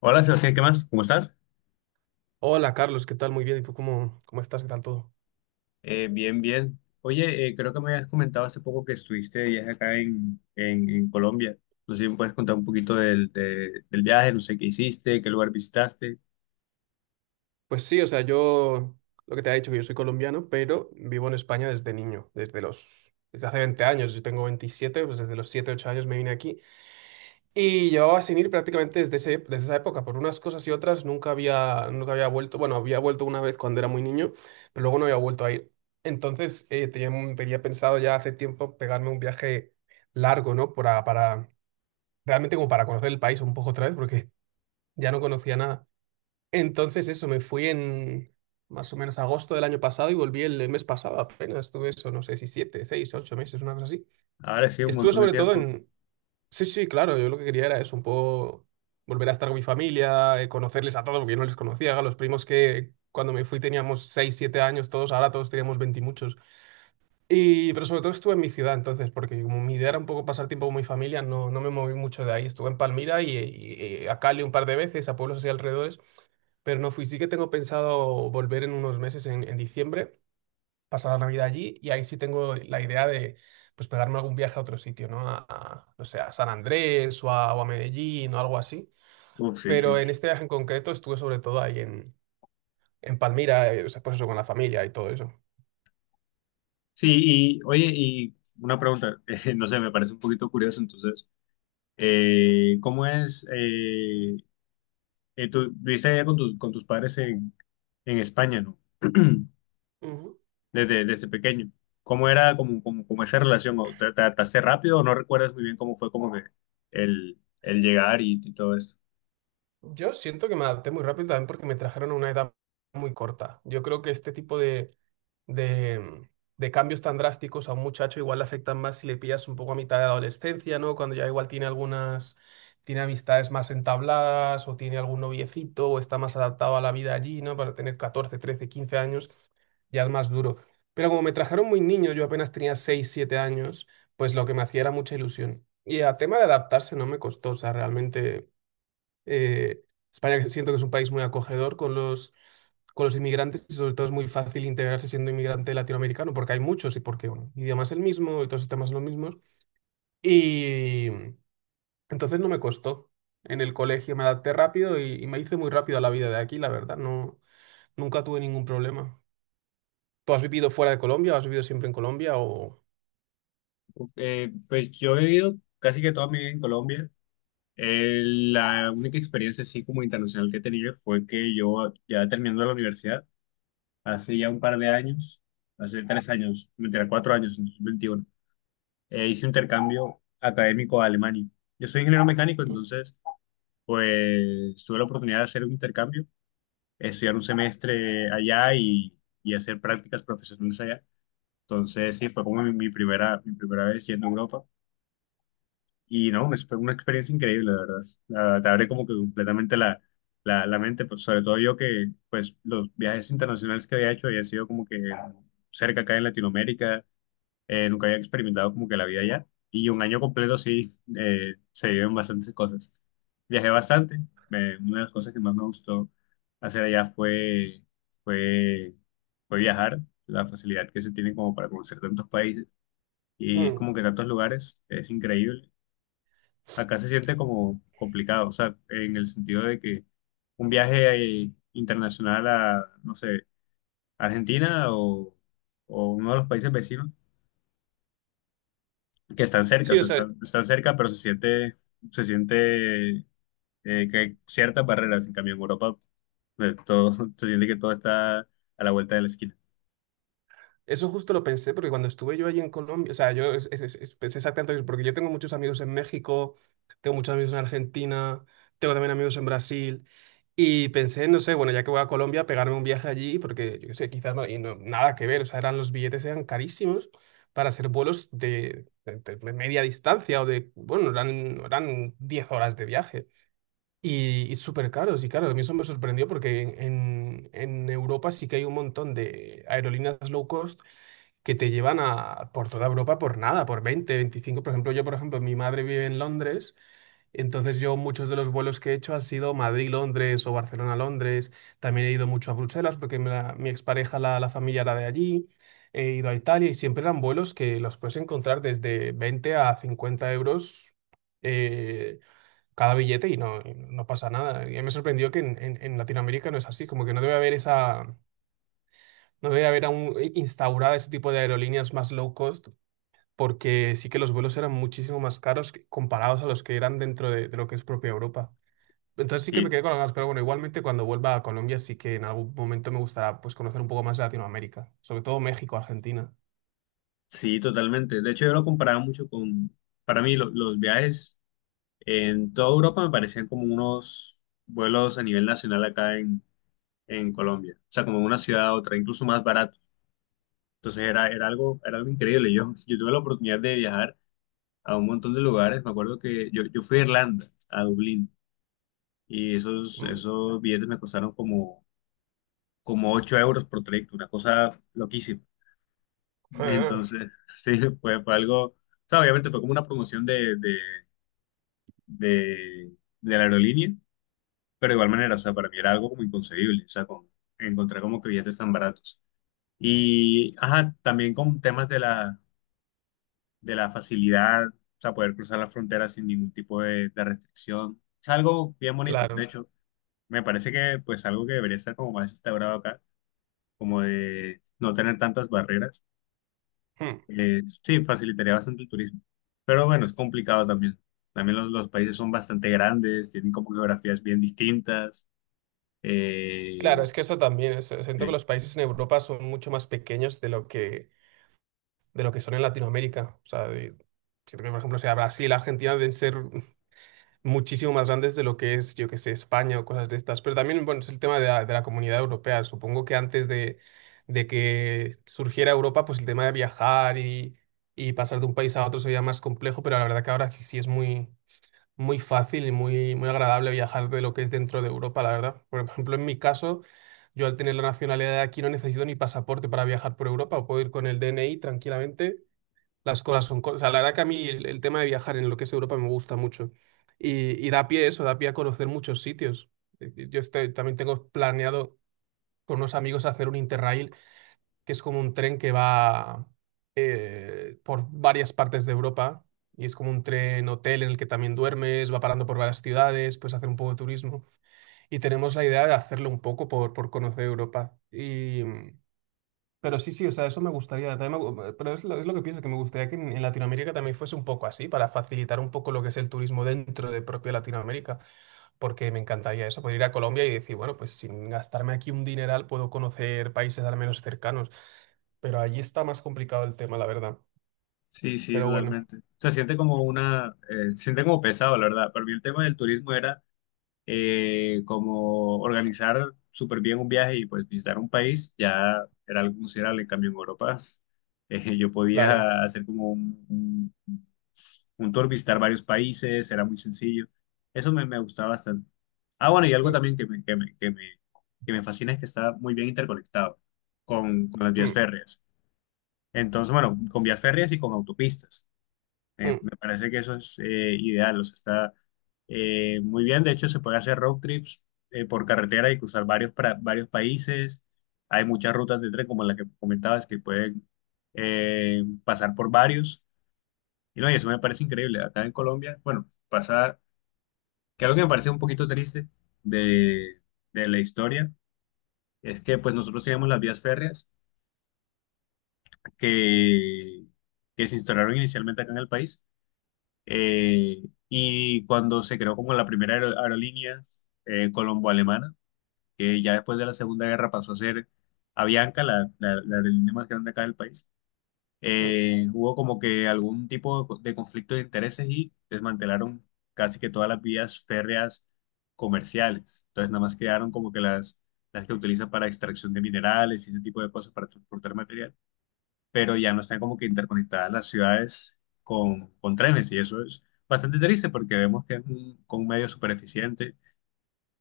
Hola Sebastián, ¿qué más? ¿Cómo estás? Hola Carlos, ¿qué tal? Muy bien. ¿Y tú cómo estás? ¿Qué tal todo? Bien, bien. Oye, creo que me habías comentado hace poco que estuviste de viaje acá en Colombia. No sé si me puedes contar un poquito del viaje, no sé qué hiciste, qué lugar visitaste. Pues sí, o sea, yo lo que te he dicho, que yo soy colombiano, pero vivo en España desde niño, desde hace 20 años. Yo tengo veintisiete, pues desde los 7 8 años me vine aquí. Y llevaba sin ir prácticamente desde esa época. Por unas cosas y otras nunca había vuelto. Bueno, había vuelto una vez cuando era muy niño, pero luego no había vuelto a ir. Entonces, tenía, tenía pensado ya hace tiempo pegarme un viaje largo, ¿no? Realmente como para conocer el país un poco otra vez, porque ya no conocía nada. Entonces eso, me fui en más o menos agosto del año pasado y volví el mes pasado apenas. Estuve eso, no sé si siete, seis, ocho meses, una cosa así. Ahora sí, un Estuve montón de sobre todo tiempo. en... Sí, sí, claro, yo lo que quería era eso, un poco volver a estar con mi familia, conocerles a todos, porque yo no les conocía, a los primos que cuando me fui teníamos seis, siete años todos, ahora todos teníamos 20 y muchos. Y, pero sobre todo estuve en mi ciudad entonces, porque como mi idea era un poco pasar tiempo con mi familia, no, no me moví mucho de ahí. Estuve en Palmira y a Cali un par de veces, a pueblos así alrededores, pero no fui. Sí que tengo pensado volver en unos meses, en diciembre, pasar la Navidad allí y ahí sí tengo la idea de pues pegarme algún viaje a otro sitio, ¿no? No sé, a San Andrés o a Medellín o algo así. Uf, sí, Pero sí. en este viaje en concreto estuve sobre todo ahí en Palmira, o sea, pues eso, con la familia y todo eso. Sí, y oye, y una pregunta, no sé, me parece un poquito curioso, entonces, ¿Cómo es? Tú viviste allá con tus padres en España, ¿no? desde, desde pequeño. ¿Cómo era como esa relación? ¿O ¿Te te adaptaste rápido o no recuerdas muy bien cómo fue como que el llegar y todo esto? Yo siento que me adapté muy rápido también porque me trajeron a una edad muy corta. Yo creo que este tipo de, de cambios tan drásticos a un muchacho igual le afectan más si le pillas un poco a mitad de adolescencia, ¿no? Cuando ya igual tiene algunas, tiene amistades más entabladas o tiene algún noviecito o está más adaptado a la vida allí, ¿no? Para tener catorce trece quince años ya es más duro. Pero como me trajeron muy niño, yo apenas tenía 6 7 años, pues lo que me hacía era mucha ilusión. Y a tema de adaptarse no me costó, o sea, realmente... Eh, España siento que es un país muy acogedor con con los inmigrantes, y sobre todo es muy fácil integrarse siendo inmigrante latinoamericano porque hay muchos y porque, bueno, el idioma es el mismo y todos los temas son los mismos. Y entonces no me costó. En el colegio me adapté rápido y me hice muy rápido a la vida de aquí, la verdad. No, nunca tuve ningún problema. ¿Tú has vivido fuera de Colombia? ¿O has vivido siempre en Colombia? O... Pues yo he vivido casi que toda mi vida en Colombia. La única experiencia así como internacional que he tenido fue que yo ya terminando la universidad, hace ya un par de años, hace tres años, mentira, cuatro años, en 2021, hice un intercambio académico a Alemania. Yo soy ingeniero mecánico, entonces pues tuve la oportunidad de hacer un intercambio estudiar un semestre allá y hacer prácticas profesionales allá. Entonces, sí, fue como mi primera vez yendo a Europa. Y no, fue una experiencia increíble, la verdad. Te abre como que completamente la mente, pues, sobre todo yo que pues los viajes internacionales que había hecho había sido como que cerca acá en Latinoamérica, nunca había experimentado como que la vida allá. Y un año completo sí, se viven bastantes cosas. Viajé bastante. Una de las cosas que más me gustó hacer allá fue, fue viajar. La facilidad que se tiene como para conocer tantos países y Mm. como que tantos lugares es increíble. Acá se siente como complicado, o sea, en el sentido de que un viaje internacional a, no sé, Argentina o uno de los países vecinos que están cerca, o Sí, o sea, sea, están, están cerca, pero se siente que hay ciertas barreras. En cambio, en Europa, todo, se siente que todo está a la vuelta de la esquina. eso justo lo pensé porque cuando estuve yo allí en Colombia, o sea, yo es- pensé exactamente eso, porque yo tengo muchos amigos en México, tengo muchos amigos en Argentina, tengo también amigos en Brasil, y pensé, no sé, bueno, ya que voy a Colombia, pegarme un viaje allí, porque yo qué sé, quizás no, nada que ver, o sea, eran los billetes eran carísimos para hacer vuelos de media distancia o de, bueno, eran 10 horas de viaje. Y súper caros. Y claro, a mí eso me sorprendió porque en Europa sí que hay un montón de aerolíneas low cost que te llevan a, por toda Europa por nada, por veinte veinticinco. Por ejemplo, yo, por ejemplo, mi madre vive en Londres, entonces yo muchos de los vuelos que he hecho han sido Madrid-Londres o Barcelona-Londres. También he ido mucho a Bruselas porque mi expareja, la familia era de allí. He ido a Italia y siempre eran vuelos que los puedes encontrar desde 20 a 50 euros, eh, cada billete y no pasa nada. Y me sorprendió que en Latinoamérica no es así, como que no debe haber esa, no debe haber aún instaurada ese tipo de aerolíneas más low cost, porque sí que los vuelos eran muchísimo más caros comparados a los que eran dentro de lo que es propia Europa. Entonces sí que me Sí, quedé con las ganas, pero bueno, igualmente cuando vuelva a Colombia sí que en algún momento me gustará pues conocer un poco más de Latinoamérica, sobre todo México, Argentina. sí, totalmente. De hecho, yo lo comparaba mucho con, para mí, los viajes en toda Europa me parecían como unos vuelos a nivel nacional acá en Colombia. O sea, como una ciudad a otra, incluso más barato. Entonces era algo increíble. Yo tuve la oportunidad de viajar a un montón de lugares. Me acuerdo que yo fui a Irlanda, a Dublín. Y esos, Mm, esos billetes me costaron como, como 8 euros por trayecto, una cosa loquísima. ah, Entonces, sí, fue algo, o sea, obviamente fue como una promoción de, de la aerolínea, pero de igual manera, o sea, para mí era algo como inconcebible, o sea, con, encontrar como que billetes tan baratos. Y, ajá, también con temas de la facilidad, o sea, poder cruzar la frontera sin ningún tipo de restricción. Es algo bien bonito, de claro. hecho, me parece que pues algo que debería estar como más instaurado acá como de no tener tantas barreras. Hmm. Sí, facilitaría bastante el turismo. Pero bueno, es complicado también. También los países son bastante grandes, tienen como geografías bien distintas. Claro, Eh, es que eso también, siento que sí, los países en Europa son mucho más pequeños de lo que son en Latinoamérica. O sea, de- siento que, por ejemplo, o sea, Brasil, Argentina deben ser muchísimo más grandes de lo que es, yo que sé, España o cosas de estas. Pero también, bueno, es el tema de de la comunidad europea. Supongo que antes de que surgiera Europa, pues el tema de viajar y pasar de un país a otro sería más complejo, pero la verdad que ahora sí es muy fácil y muy agradable viajar de lo que es dentro de Europa, la verdad. Por ejemplo, en mi caso... Yo al tener la nacionalidad de aquí no necesito ni pasaporte para viajar por Europa, puedo ir con el DNI tranquilamente, las cosas son cosas. O sea, la verdad que a mí el tema de viajar en lo que es Europa me gusta mucho. Y da pie eso, da pie a conocer muchos sitios. También tengo planeado con unos amigos hacer un Interrail, que es como un tren que va por varias partes de Europa. Y es como un tren hotel en el que también duermes, va parando por varias ciudades, puedes hacer un poco de turismo. Y tenemos la idea de hacerlo un poco por conocer Europa. Y. Pero sí, sí, o sea, eso me gustaría. También pero es lo que pienso, que me gustaría que en Latinoamérica también fuese un poco así, para facilitar un poco lo que es el turismo dentro de propia Latinoamérica, porque me encantaría eso, poder ir a Colombia y decir, bueno, pues sin gastarme aquí un dineral puedo conocer países al menos cercanos. Pero allí está más complicado el tema, la verdad. sí, sí, Pero bueno, totalmente. Se siente como una, se siente como pesado, la verdad. Para mí el tema del turismo era como organizar súper bien un viaje y pues visitar un país, ya era algo considerable. En cambio, en Europa, yo claro. podía hacer como un tour, visitar varios países, era muy sencillo. Eso me, me gustaba bastante. Ah, bueno, y algo Mm, también que me fascina es que está muy bien interconectado con las vías mm, férreas. Entonces, bueno, con vías férreas y con autopistas. Mm, Me parece que eso es ideal, o sea, está muy bien. De hecho, se puede hacer road trips por carretera y cruzar varios, varios países. Hay muchas rutas de tren, como la que comentabas, que pueden pasar por varios. Y no, y eso me parece increíble. Acá en Colombia, bueno, pasa que algo que me parece un poquito triste de, de la historia es que pues nosotros teníamos las vías férreas que, que se instauraron inicialmente acá en el país, y cuando se creó como la primera aerolínea colombo-alemana, que ya después de la Segunda Guerra pasó a ser Avianca, la aerolínea más grande acá del país, mm. Hubo como que algún tipo de de conflicto de intereses y desmantelaron casi que todas las vías férreas comerciales. Entonces nada más quedaron como que las que utilizan para extracción de minerales y ese tipo de cosas para transportar material, pero ya no están como que interconectadas las ciudades con trenes y eso es bastante triste porque vemos que es un, con un medio súper eficiente.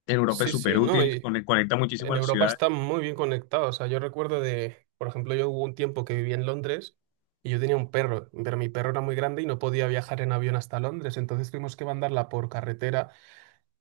En Europa es Sí, súper sí, no, útil, y conecta muchísimo a en las Europa está ciudades. muy bien conectado. O sea, yo recuerdo de, por ejemplo, yo hubo un tiempo que viví en Londres y yo tenía un perro, pero mi perro era muy grande y no podía viajar en avión hasta Londres. Entonces tuvimos que mandarla por carretera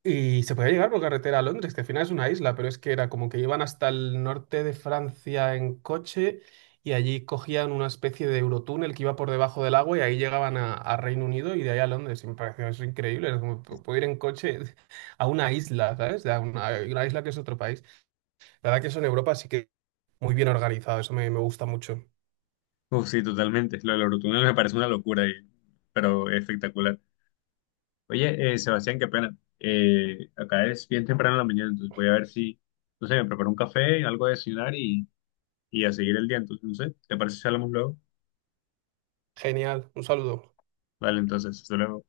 y se podía llegar por carretera a Londres, que al final es una isla, pero es que era como que iban hasta el norte de Francia en coche y allí cogían una especie de eurotúnel que iba por debajo del agua y ahí llegaban a Reino Unido y de ahí a Londres. Y me pareció eso increíble. Es como, puedo ir en coche a una isla, ¿sabes? A una isla que es otro país. La verdad que eso en Europa sí que muy bien organizado, eso me, me gusta mucho. Uf, sí, totalmente. Lo del Eurotúnel me parece una locura, pero espectacular. Oye, Sebastián, qué pena. Acá es bien temprano en la mañana, entonces voy a ver si, no sé, me preparo un café, algo de desayunar y a seguir el día. Entonces, no sé, ¿te parece si hablamos luego? Genial, un saludo. Vale, entonces, hasta luego.